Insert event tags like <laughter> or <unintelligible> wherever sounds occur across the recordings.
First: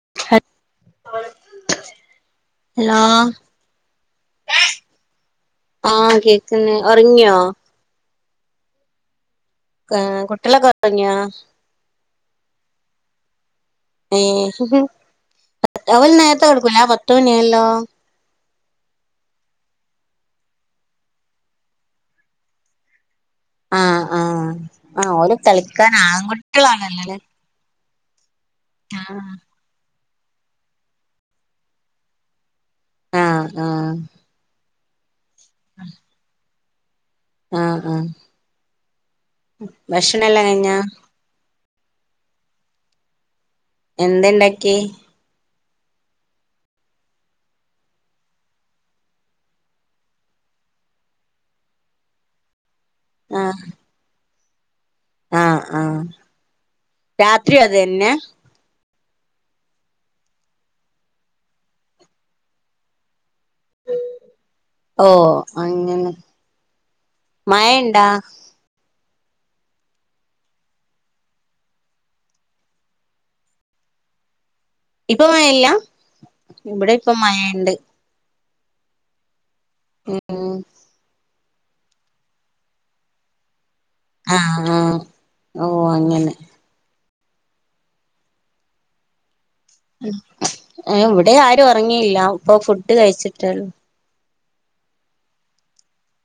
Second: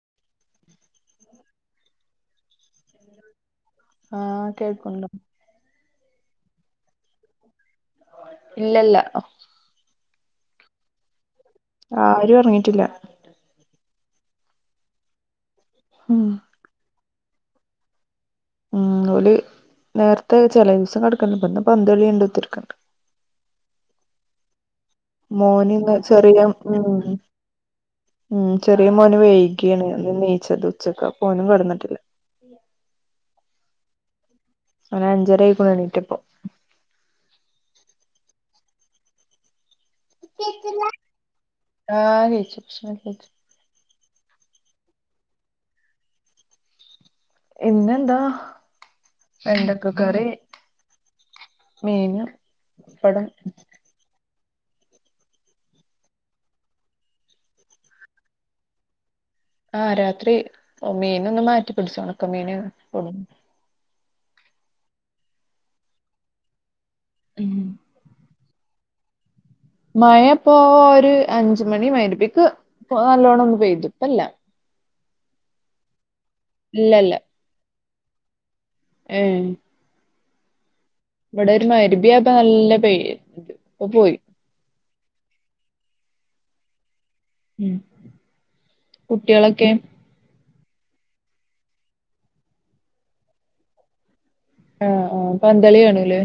<inaudible> Hello, ആഹ് കേൾക്കുണ്ടോ ആഹ് കേക്കുന്നെ ഒറങ്ങിയോ? ഇല്ലല്ല. ആ കുട്ടികളൊക്കെ ഒറങ്ങിയോ? ആരും ഒറങ്ങിയിട്ടില്ല. ഏഹ് അവര് ഉം നേരെത്തെ കടാക്കൂല പത്ത് മണി ആയല്ലോ? ഉം ഓല് നേരത്തെ ചെല ദിവസം കിടക്കല്ണ്ട ഇപ്പെന്ന് പന്തളി കണ്ട് കുത്തിരി ക്ക്ണ്ട് ആഹ് ആഹ് ആഹ് ഓല് മോനിന്ന് കളിക്കാൻ ചെറിയ ഉം. ആൺകുട്ടികളാണല്ലോല്ലേ ഉം ചെറിയ മോന് ആഹ് വൈകിയാണ് ഓനും നീച്ചത് ഉച്ചക്ക് അപ്പൊ ഓനും കെടന്നിട്ടില്ല. ആഹ് ആഹ്. ഓന് അഞ്ചരായിക്ക്ണു എണീറ്റപ്പം. ആഹ് ആഹ് ഭക്ഷണം എല്ലാം കഴിഞ്ഞാ? ആഹ് കെയ്ച്ചു. ബക്ഷനൊക്കെ കഴിച്ചു. എന്തെണ്ടാക്കി? ഇന്നെന്താ വെണ്ടക്ക കറി. മീൻ പടം. ആഹ് ആഹ് ആഹ് രാത്രിയു അതന്നെ. ആഹ് രാത്രി മീന് ഒന്ന് മാറ്റി പിടിച്ചു. ഒണക്ക മീന് കൊട്ന്നു. ഓഹ് അങ്ങെനെ. മഴ ഉം ണ്ടാ? മഴ ഇപ്പൊ ഒരു അഞ്ച് മണി മഹരിബിപ്പിക്ക് നല്ലോണ്ണം ഒന്ന് പെയ്തു, ഇപ്പല്ല. ഇപ്പം മഴ ല്ല? ഇബെടെ ഇല്ലല്ല ഇപ്പം മഴ ണ്ട്. ഏഹ്. ഉം ഉം ഇവടെ ഒരു മഹ്രിബിയായപ്പം നല്ല പെയ്യ് ത് ഇപ്പൊ പോയി. ആഹ് ആഹ് ഓഹ് അങ്ങനെ. ഉം കുട്ട്യേളൊക്കെ? ഉം. ഏഹ് ഇവടെ ആരും ഉറങ്ങിയില്ല ഇപ്പൊ ഫുഡ് കഴിച്ചിട്ടേള്ളൂ. ആഹ് ആഹ് പന്തളി കാണൂല്ലേ.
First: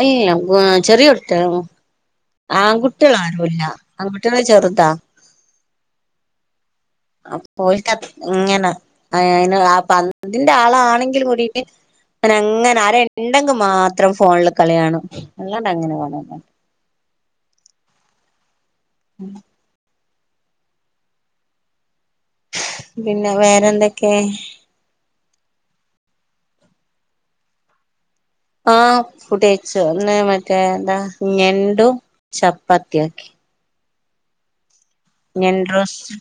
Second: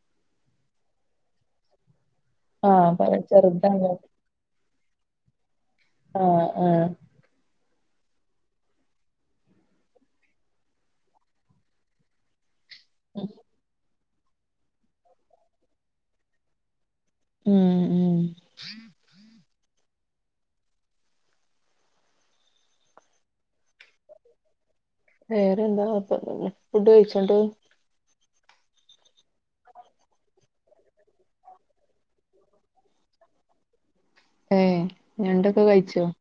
ഇല്ല വ ചെറിയുട്ട്യേളാ. ആഹ് പ ആൺകുട്ട്യേളാരൂല. ചെറുതാണ് അവ് ട്ട്യേള് ചെറ്താ. ആഹ് ആഹ് അപ്പോൽക ഇങ്ങനെ ഏഹ് അയ്ന്ള്ള പന്തിന്റെ ആളാണെങ്കിൽ കൂടിട്ട് ഓനങ്ങനെ ആരെ ഇണ്ടെങ്കി മാത്രം ഫോണ്ട്ല് കളി കാണും. അല്ലാണ്ടങ്ങനെ കാണൂല ഉം ഉം ഉം പിന്നെ വേറെന്തൊക്കെ? വേറെ എന്താ. കൊയ്പ്പൊന്നുല്ല. ഫുഡ് കഴിച്ചൊ ന്ന്ട്ട്? ആഹ് ഫുഡ് കഴിച്ചു ഇന്ന് മറ്റേ എന്താ ഞണ്ടും ചപ്പാത്തി ആക്കി. ഏഹ്. ഞണ്ടൊക്കെ കഴിച്ചോ ഞണ്ട്റോസ്റ്റ്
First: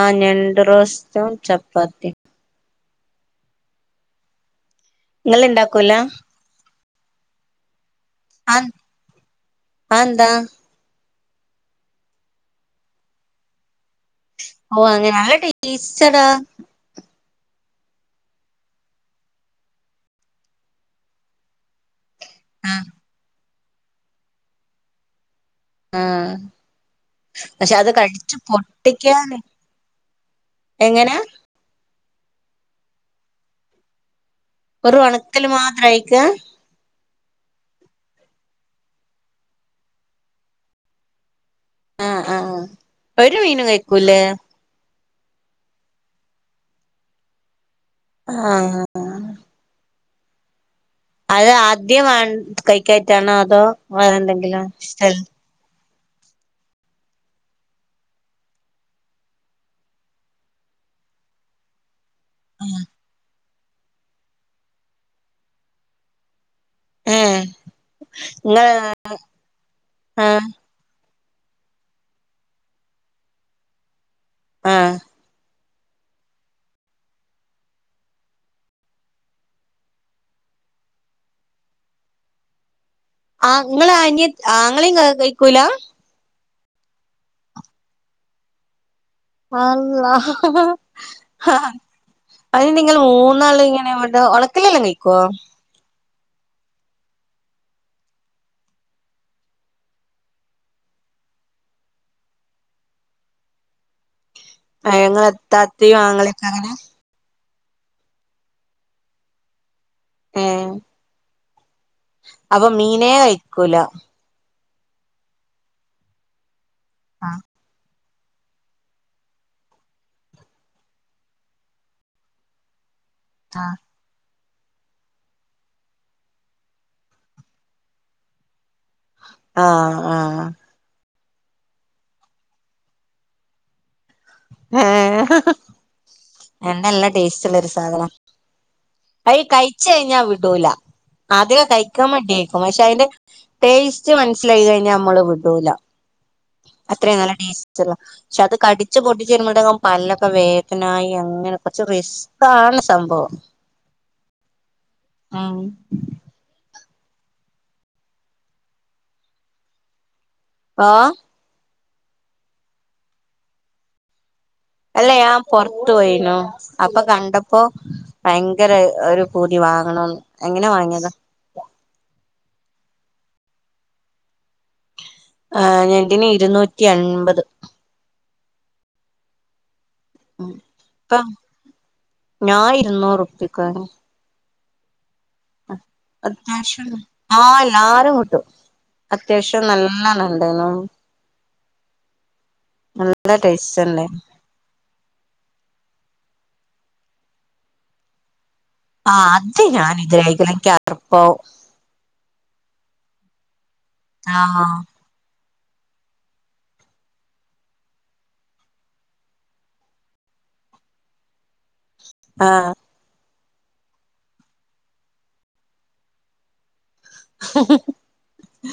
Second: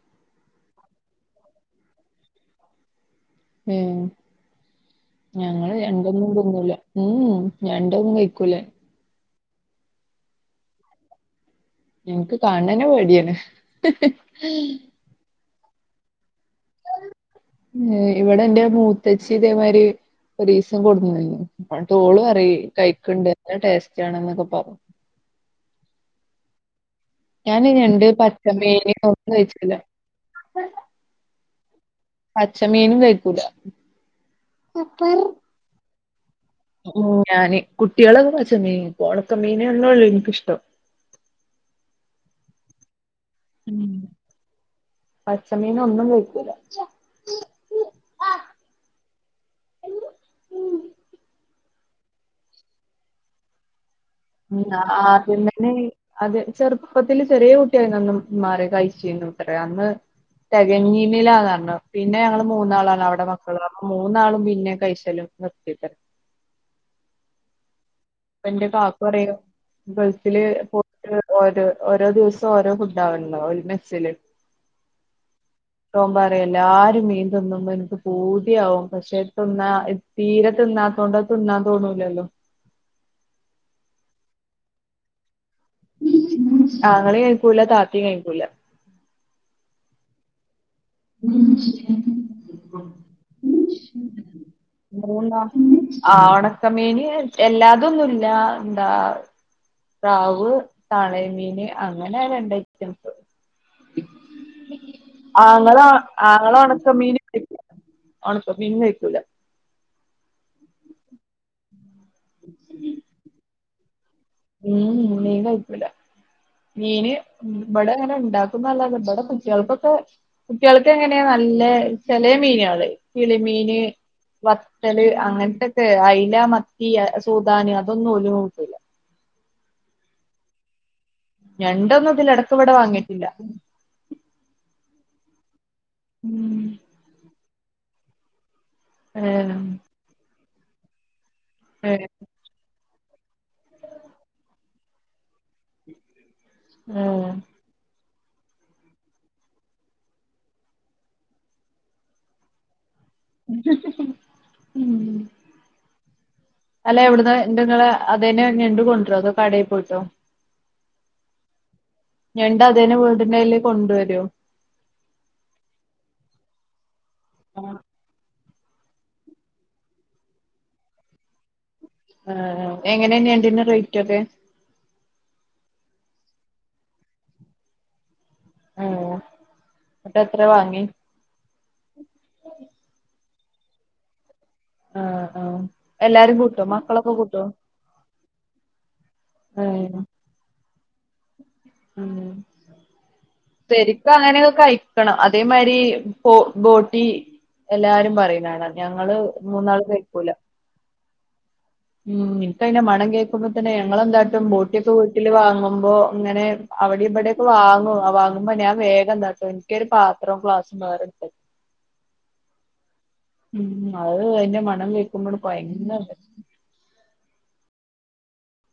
ആഹ് ഞണ്ട്റോസ്റ്റും ചപ്പാത്തിം. ഉം. നിങ്ങള് ഞങ്ങള് ഇണ്ടാക്കൂല ഞണ്ടൊന്നും തിന്നൂല്ല ഉംമ് ഞണ്ടൊന്നും കഴി <unintelligible> അ എന്താ. ഞങ് ക്ക് കാണ് ണെന്നെ പേട്യാണ്. ഓഹ് അങ്ങെ നല്ലെ ടേസ്റ്റെടാ. ഏഹ് ഇവടെ ന്റെ മൂത്തേച്ചി ഇതേമായ്രി ഒരീസം കൊട്ന്നിയുന്നു. ഇന്നട്ട് ഓള് പറ്യാ ആഹ് കഴിക്ണ്ട് നല്ല ടേസ്റ്റാണ് ന്നൊക്കെ പറഞ്ഞു. ആഹ് ഞാൻ പക്ഷെ അത് ഞണ്ട് കടിച്ചു പച്ചമീന് ഒന്നും പൊട്ടിക്കാനെ, കഴിച്ചില്ല എങ്ങനാ? പച്ച മീനും കഴിക്കൂല. വെറും ഒണക്കല് മാത്രാ കയിക്കാ. ഉം ഞാന്. കുട്ട്യേളൊക്കെ പച്ച മീൻ കഴിക്കും ഒണക്കമീനൊന്നൊള്ളൂ ഇൻക്കിഷ്ടം. ആഹ് ആഹ്. ഒരു മീനും കഴിക്കൂല്ലേ? പച്ചമീനൊന്നും കഴിക്കൂല. ആഹ് അത് ആദ്യം വെണ്ട് കഴിക്കായിട്ടാണോ അതോ വേറെ എന്തെ ആഹ് ആദ്യംതന്നെ. അതെ ചെറുപ്പത്തില് ചെറിയ കുട്ടിയായി അന്ന് മാറി കഴിച്ചുന്നേത്രേ അന്ന് തികഞ്ഞിന്നില്ലന്ന് പറഞ്ഞു പിന്നെ ഞങ്ങള് മൂന്നാളാണ് അവടെ മക്കള്. അപ്പൊ മൂന്നാളും പിന്നെ കഴിക്കലും നിർത്തിത്രേ ഏഹ് ഇങ്ങള് അപ്പോന്റെ കാക്കു പറയും ഗൾഫില് ആഹ് ഒരു ഓരോ ഓരോ ദിവസം ഓരോ ഫുഡാ ആവരടെ ഒരു മെസ്സില് ആഹ് അവൻ പറയും എല്ലാരും മീൻ തീന്നുമ്പോ എനിക്ക് പൂതിയാവും പക്ഷെ ഇട്ടുണ്ണാൻ ഇ തീരെ തിന്നാത്തോണ്ട് അത് തിന്നാൻ തോന്നൂലല്ലോ ആഹ് നിങ്ങളെ അനിയൻ അങ്ങളെം കഴിക്കൂല ആങ്ങളെം കഴിക്കൂല താത്തേം കഴിക്കൂല അള്ളാഹാ ആഹ്ഹ അത് നിങ്ങള് മൂന്നാള് ഇങ്ങനെ മറ്റേ ഉണക്കല്ലേല്ലാം കഴിക്കോ? ആഹ് ഉണക്കമീന് എല്ലാതൊന്നുല്ല എന്താ സ്രാവ് തളമീന് അങ്ങനെ രണ്ട് ഐറ്റംസ് ഏഹ് ഇങ്ങളെ ആങ്ങള ഇത്താത്തിം ആങ്ങളൊക്കെ ആങ്ങള അങ്ങനെ ഒണക്ക മീനും ഒണക്ക മീനും കഴിക്കൂല ഏഹ് അപ്പോ മീനേ കഴിക്കൂല മംമം മീൻ കഴിക്കൂല്ല, മീന് ആഹ് ഇവടെ അങ്ങനെ ഉണ്ടാക്കുന്നല്ലതെ ഇവടെ കുട്ട്യോൾക്കൊക്കെ കുട്ടിൾക്ക് എങ്ങനെയാ നല്ല ചെലെ മീനേള് ആഹ് കിളിമീന് വത്തല് അങ്ങനത്തെക്കെ. അയല മത്തി സൂദാന് അതൊന്നും ഒരു കൂട്ടുലാ ആഹ് ആഹ് ഞണ്ടൊന്നും ഇതിലെ എടക്ക് ഇവിടെ വാങ്ങിയിട്ടില്ല ഏഹ് എണ്ണ എല്ലാ ടേസ്റ്റ്ള്ള ഒരു സാധന അയി ഏഹ് കഴിച്ചഴിഞ്ഞാ വിടൂല അതിക ഏഹ് കഴിക്കാൻമടി <unintelligible> ക്ഷെ അതിന്റെ ടേസ്റ്റ് മനസ്സിലായി കഴിഞ്ഞാൽ നമ്മള് വിടൂല അത്രയും ഏഹ് നല്ല ട്ടേസ്റ്റ് ച്ചതാ പക്ഷെ കടിച്ച് പൊട്ടിച് വരുമ്പഴേങ്കും പല്ലൊക്കെ വേദനായി അങ്ങനെ കുറച്ച്റിസ് ക്കാണ് സംഭവം മം ഉം അല്ല എവിടുന്ന എന്ത ഇങ്ങള് അതേനെ ഞണ്ട് കൊണ്ടുവരോ അതെ കടയിൽ പോയിട്ടോ? ആഹ് ഞണ്ട് അതേനെ വീടിന്റെ ആയിലെ കൊണ്ടുവരോ? അല്ല ഞാൻ പൊറത്ത് പോയിനു അപ്പൊ കണ്ടപ്പോ ഭയ ങ്കര ഒരു പൂതി വാങ്ങണംന്ന്. അങ്ങനെ വാങ്ങിയതാ ആഹ് എങ്ങനെയാ ഞണ്ടിന്റെ റേറ്റ് ഒക്കെ? ആഹ് ഞണ്ട്ന് ഇരുന്നൂറ്റി അൻപത് ആഹ് എന്ന്ട്ട് എത്ര വാങ്ങി ഇപ്പോ ഞാൻ ഇരുന്നൂറ്പ്പിക്ക ഒപ്പിക്കാനോ ആഹ് ആഹ് എല്ലാരും കൂട്ടോ അത്യാവശ്യണ്ട് മക്കളൊക്കെ കൂട്ടോ ആഹ് എല്ലാരും കൂട്ടും അത്യാവശ്യം ഏഹ് നല്ലാണ് ഉണ്ടന്നു മം നല്ല ടേസ്റ്റ് പെരികൊ ഇണ്ടായിന്നു അങ്ങനെക്കയി ക്കണം അതേമാതിരി ബോട്ടി എല്ലാരും പറയുന്നാണ്. ആഹ് അത് ഞാൻ ഇതരെ കഴിക്കില്ല എനിക്കർപ്പാവും. ഉം ഇൻക്കയ്ന്റെ മണം കേക്കുമ്പോ തന്നെ ഞങ്ങളെന്താട്ടും ആഹ് ബോട്ടിയൊക്കെ കൂ ട്ടിൽ വാങ്ങുമ്പോ ഇങ്ങനെ അവിടെ ഇവിടെയൊക്കെ വാങ്ങും വാങ്ങുമ്പോ ഞാൻ വേഗന്താക്കും. ഇൻകൊരു പാത്രും ഗ്ലാസും വേറെ ഇട്ത്തെക്കും ആഹ് ഉം അത് അയിന്റെ മണം കേക്കുമ്പോൾ കൊയങ്ങല്ലെ <inaudible>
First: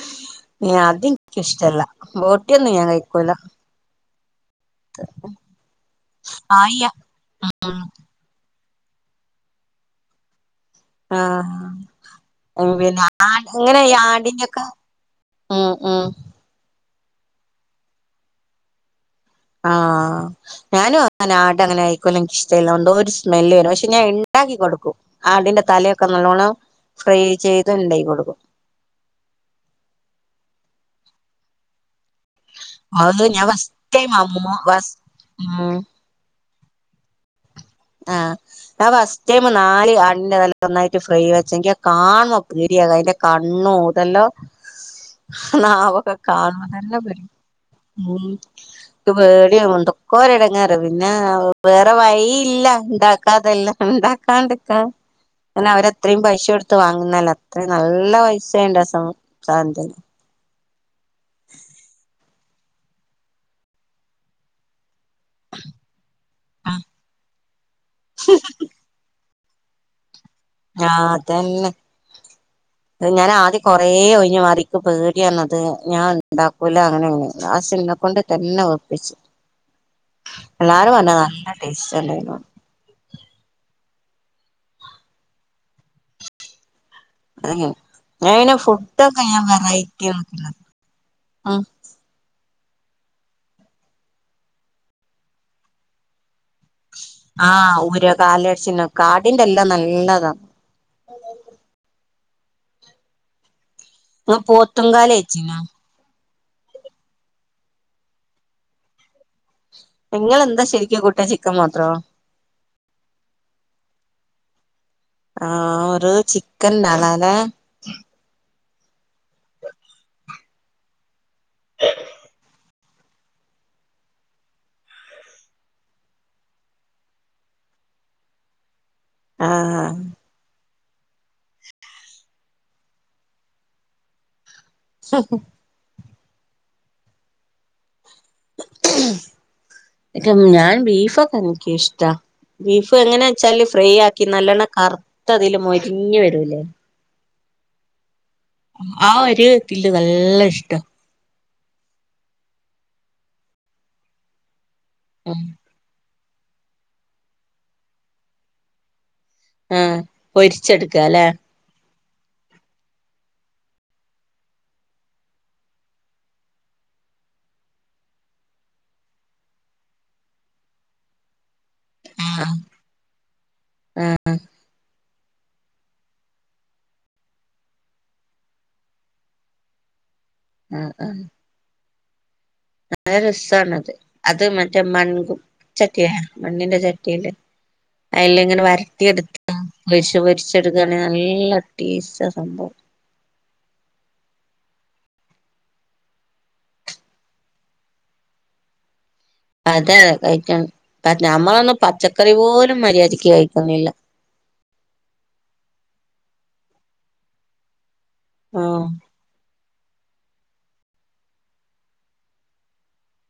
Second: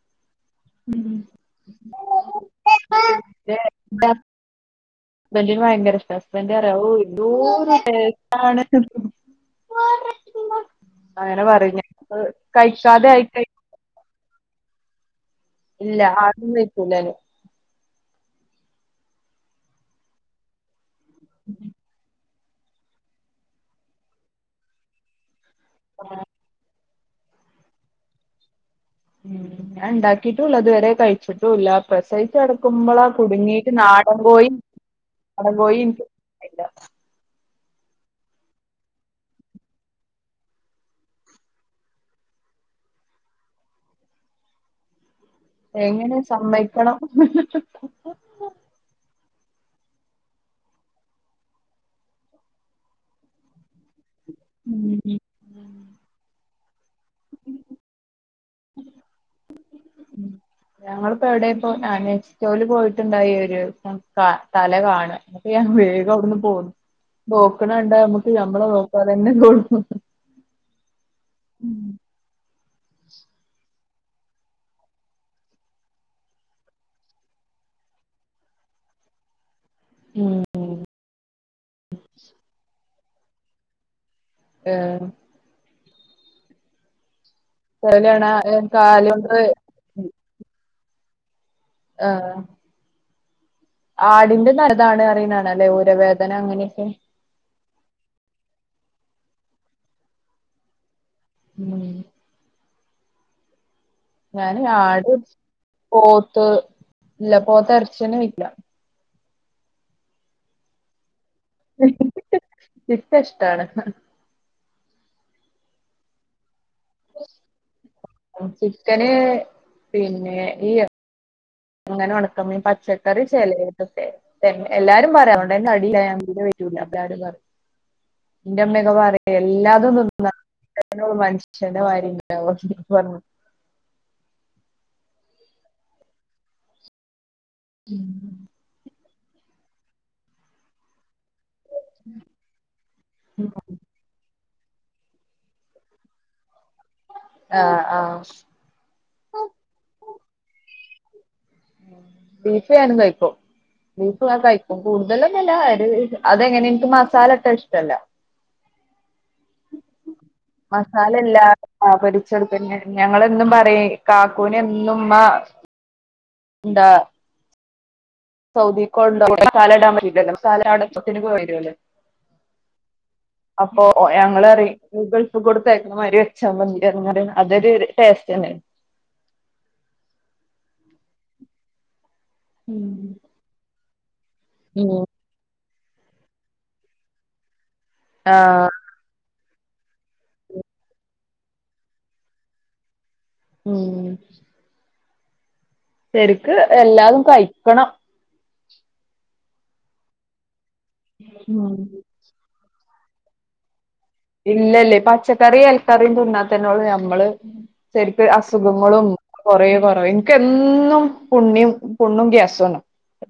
ഏഹ് അതിൻക്കിഷ്ടല്ല ബോട്ടിയൊന്നും ഞാൻ കഴിക്കൂല ഹസ്ബന്റിന് ഭയങ്കര ഇഷ്ട ഹസ്ബനന്റ്റിയ ആയ അവൂ എന്തോരു ഉം ടേസ്റ്റ് ആണന്ന് അങ്ങനെ ആഹ് പറയുലേ കഴിക്കാതെ ആയിട്ട് അങ്ങനെ ഈ ആടിന്റോക്കെ ഇല്ല ആട്ട്ന്റെയ്ക്കുല ആഹ് ഞാനും അങ്ങനെ ആട് അങ്ങനെ കഴിക്കൂല ഇൻകിഷ് ടല്ല ഒരു സ്മെല്ല് വരും പക്ഷെ ഞാൻ ഉണ്ടാക്കി കൊടുക്കും ആടിന്റെ തലയൊക്കെ നല്ലോണം ഫ്രൈ ചെയ്ത് ഉണ്ടായി കൊടുക്കും ഉം ഞാൻ ണ്ടാക്കിട്ടുല്ല ഇത് വരെ കഴിച്ചിട്ടുല്ല പ്രസവി ച്ച് കെടക്കുമ്പോളാ അത് ഞാൻ കുടുങ്ങീട്ട് ഫസ്റ്റ് ടൈം നാടൻ കോയി അമ്മ ഫസ് നാടൻ ഉം കോയി <unintelligible> ആഹ് ഞാൻ ഫസ്റ്റ് ടൈം നാല് ആട്ൻ്റെതല ഒന്നായിട്ട് ഫ്രൈ വെച്ചെങ്കി കാണുമ്പ പേടിയാക അതിന്റെ കണ്ണും ഇതെല്ലാം നാവൊക്കെ എങ്ങനെ കാണുമ്പം സമ്മതിക്കണം തന്നെ പേടിയ ഉം ഇൻക്ക് പേടിയ എന്തൊക്കെടങ്ങാറ് പിന്നെ വേറെ വഴിയി ഇല്ല ഇണ്ടാക്കാതല്ല ഉണ്ടാക്കാണ്ടക്കാൻ ഉം. പിന്നേ അവര് അത്രയും പൈസൊടുത്ത് വാങ്ങുന്നാല്ലെ അത്രയും നല്ല പൈസയുണ്ട് ആ സാധത്തിന് ഞങ്ങളിപ്പോ എവിടെ ഇപ്പോ അനസ്റ്റോൽ പോയിട്ടുണ്ടായി ഒരു തല കാണ അപ്പം ഞാൻ വേഗം അവിടുന്ന് പോന്ന് നോക്കണണ്ട നമ്മുക്ക് നമ്മളെ നോക്കാതെന്നെ തോന്നും ആഹ് അതന്നെ ഞാൻ ആദ്യം കൊറേ ഒഴിഞ്ഞ് മാറി ഇൻക്ക് പേടിയണത് ഞാൻ ഉണ്ടാക്കൂല അങ്ങനെ ആ ലാസ്‌റ്റ് എന്നെ കൊണ്ട് തന്നെ വെപ്പിച്ചു ഉം. എല്ലാരും പറഞ്ഞു നല്ല ടേസ്റ്റ് ഉണ്ടേന്നു ആഹ് അതെ ഞൻെ തലയാണ പിന്നെ ഫുഡൊക്കെ കാലുകൊണ്ട് ഞാൻ വെറൈറ്റിയൊക്കെ ഉണ്ടാക്കും ആഹ് ആടിന്റെ നല്ലതാണ് അറിയുന്നാണ് അല്ലേ ഊരവേദന അങ്ങനെയൊക്കെ ആഹ് ഊര കാലട്ച്ചില്ന് ആടിന്റെ എല്ലാം നല്ലതാണ് ഉം ഇങ്ങള് ഞാന് ആട് പോത്തുംകാല് കഴിച്ചീനോ പോത്ത് ഇല്ല പോത്ത് എർച്ചിന്നെ വില്ല നിങ്ങെന്താ ശരിക്കും കൂട്ട ചിക്കൻ മാത്രോ ചിക്ക ചിക്കൻ ഇഷ്ടാണ് ആഹ് ഒരു ചിക്കൻ നളല്ലെ ചിക്കന് പിന്നെ ഈ അങ്ങനെ ഉണക്കമീൻ പച്ചക്കറി ചിലയതൊക്കെ എല്ലാരും പറയാം അതോണ്ട് തടില്ല ഞാൻ തീരെ പറ്റൂല എല്ലാവരും പറയും ഇൻ്റെ ഇമ്മയൊക്കെ പറയും ആഹ് എല്ലാതും തിന്നണം <unintelligible> മനുഷ്യന്റെ മാതിരി ഉണ്ടാവ <unintelligible> ഉം ഞാൻ ബീഫ് ഒക്കെ എനിക്കിഷ്ടാ ബീഫ് എങ്ങനാ വെച്ചാല് ഫ്രൈ ആക്കി നല്ലോണ്ണം കറു കറുത്ത ആ തിൽ മൊരിഞ്ഞു വരൂലെ ആഹ് ആഹ് ആ ഒരു ഇതിൽ നല്ല നല്ല ഇഷ്ട്ടാ ബീഫ് ഞാനും കഴിക്കും ബീഫ് കഴിക്കുന്നത് കഴിക്കും കൂടുതൽ ഉം ഒന്നും ഇല്ല അതെങ്ങനെ എനിക്ക് മസാല ഇട്ട ഇഷ്ടല്ല ആഹ് പൊരിച്ചെടുക്കാല്ലേ മസാലല്ല ആ പൊരിച്ച് എടുത്ത് ഞങ്ങളും എന്നും പറയും കാക്കുവിന് എന്നും ഉമ്മ എന്താ സൗദിക്ക് പോവ്ണ്ടോ അവിടെ കാലാ ഡാമല്ലല്ലോ കാലാടത്തിന് പോയി വരുും അല്ലോ അ അപ്പൊ ഞങ്ങളറീം ഗൾഫ് കൊടുത്തായകുന്ന മാതിരി വെച്ചാ മതി എന്ന് പറയും അതൊരു ടേസ്റ്റ് തന്നെയാണ് ആ ആ നല്ല രസണത് അത് മറ്റേ ഉം മൺകും ചട്ടിയാ മണ്ണിന്റെ ചട്ടിയില് അതിൽ ഇങ്ങനെ ആഹ് വര ട്ടിയെടുത്ത് പൊരി പൊരി ച്ചെടുക്കുകയാണെങ്കിൽ നല്ല ടേസ്റ്റ ആ സംഭവം ഉം ശരിക്ക് എല്ലാതും കഴിക്കണം അതെതെ കഴിക്ക ഉം ഞമ്മളൊന്നും പച്ചക്കറി പോലും മര്യാദയ്ക്ക് കഴിക്കുന്നില്ല ഇല്ലല്ലേ പച്ചക്കറി ഇലക്കറിയും തിന്നാത്തന്നെയ ഉള്ളൂ ഞമ്മള് ശരിക്ക് ആഹ് അസുഖങ്ങളും കൊറ കുറയും എനിക്ക് എന്നും പുണ്യും പുണ്ണും ഗ്യാസും ആണ്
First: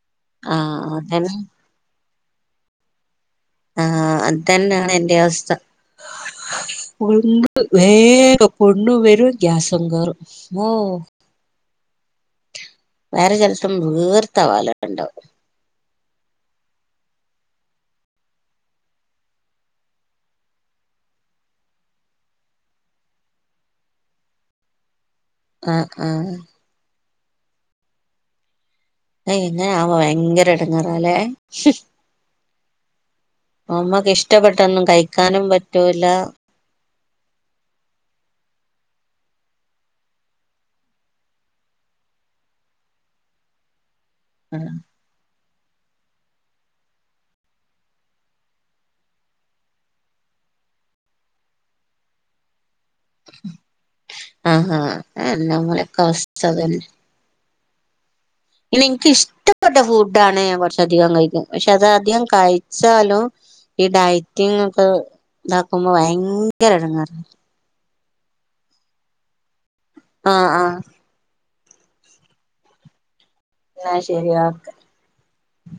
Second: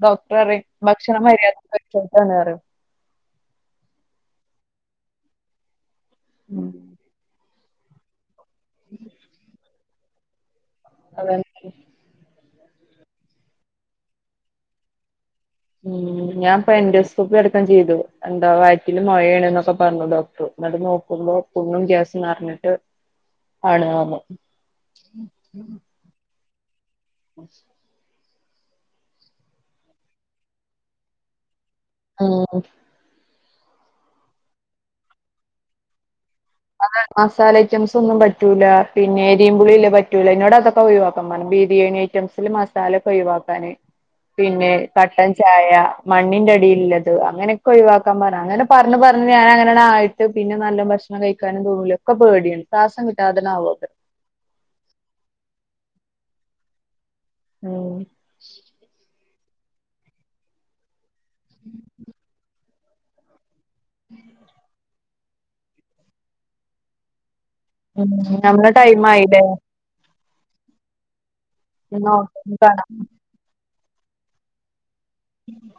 ഡോക്ടർ പറയും ആഹ് ഭക്ഷണം അതന്നെ മരി യാധിക്ക് കഴികാതോ കേട്ടാ ന്ന് പറയും ആഹ് അത്തന്നെയാണ് എന്റെ അവസ്ഥ ഉം പുണ്ണ് വേഗം പുണ്ണ് വരൂം ഗ്യാസുംകേറും അതെ വേറെ ചിലപ്പം വീർത്തവാല ഉണ്ടാവും ഉം ഞാൻ പ എൻറോസ്കോപ്പി അടക്കം ചെയ്തു എന്താ വയറ്റില് മുഴയേന് എന്നൊക്കെ പറഞ്ഞു ഡോക്ടർ എന്നിട്ട് നോക്കുമ്പോ പുണ്ണും ഗ്യാസ് നിറഞ്ഞിട്ട് ആണ് പറഞ്ഞു <unintelligible> ആഹ് ആഹ് <inaudible> ഏ ഇങ്ങനേ ആകുമ്പോൾ ഭയങ്കര എടങ്ങാറാല്ലേ ഉം ഹ് നമ്മക്ക് ഇഷ്ടപ്പെട്ടൊന്നും കഴിക്കാനും പറ്റൂല ആഹ് മസാല ഐറ്റംസ് ഒന്നും പറ്റൂല പിന്നെ എരിമ്പുളി ഇല്ല പറ്റൂല എന്നോട് അതൊക്കെ ഒഴിവാക്കാറഞ്ഞു ബിരിയാണി റ്റംസിൽ മസാല ഒക്കെ ഒഴിവാക്കാന് പിന്നെ കട്ടൻ ചായ മണ്ണിന്റെ അടിയില്ലത് അങ്ങനെയൊക്കെ ഒഴിവാക്കാൻ പറഞ്ഞ് അങ്ങനെ പറഞ്ഞ് പറഞ്ഞ് ഞാനങ്ങനാണ് ആ ട്ട് പിന്നെ നല്ല ഭക്ഷണം കഴിക്കാനും തോന്നൂല ഒക്കെ പേടിയാണ് ശ്വാസം കിട്ടാതാനേ ആവുവൊക്കെ ആഹ് ആ നമ്മളൊക്കെ അവസ്ഥ അതന്നെ മ് പിന്നെ എനിക്കിഷ്ടപ്പെട്ട ഫുഡാണ് ഞാൻ കുറച്ചധികം കഴിക്കും പക്ഷെ അത് അധികം കഴി ച്ചാലും ഈ ഡയറ്റിങ് ഒക്കെ ഇതാക്കുമ്പോ ഭയങ്കര ഇടങ്ങേറ ഉം നമ്മളെ ടൈം ആയില്ലേ ആഹ് ആ എന്നാ ഒക്കെ പിന്നെ കാണാം എന്നാ ശെരി ഓക്കെ ഉം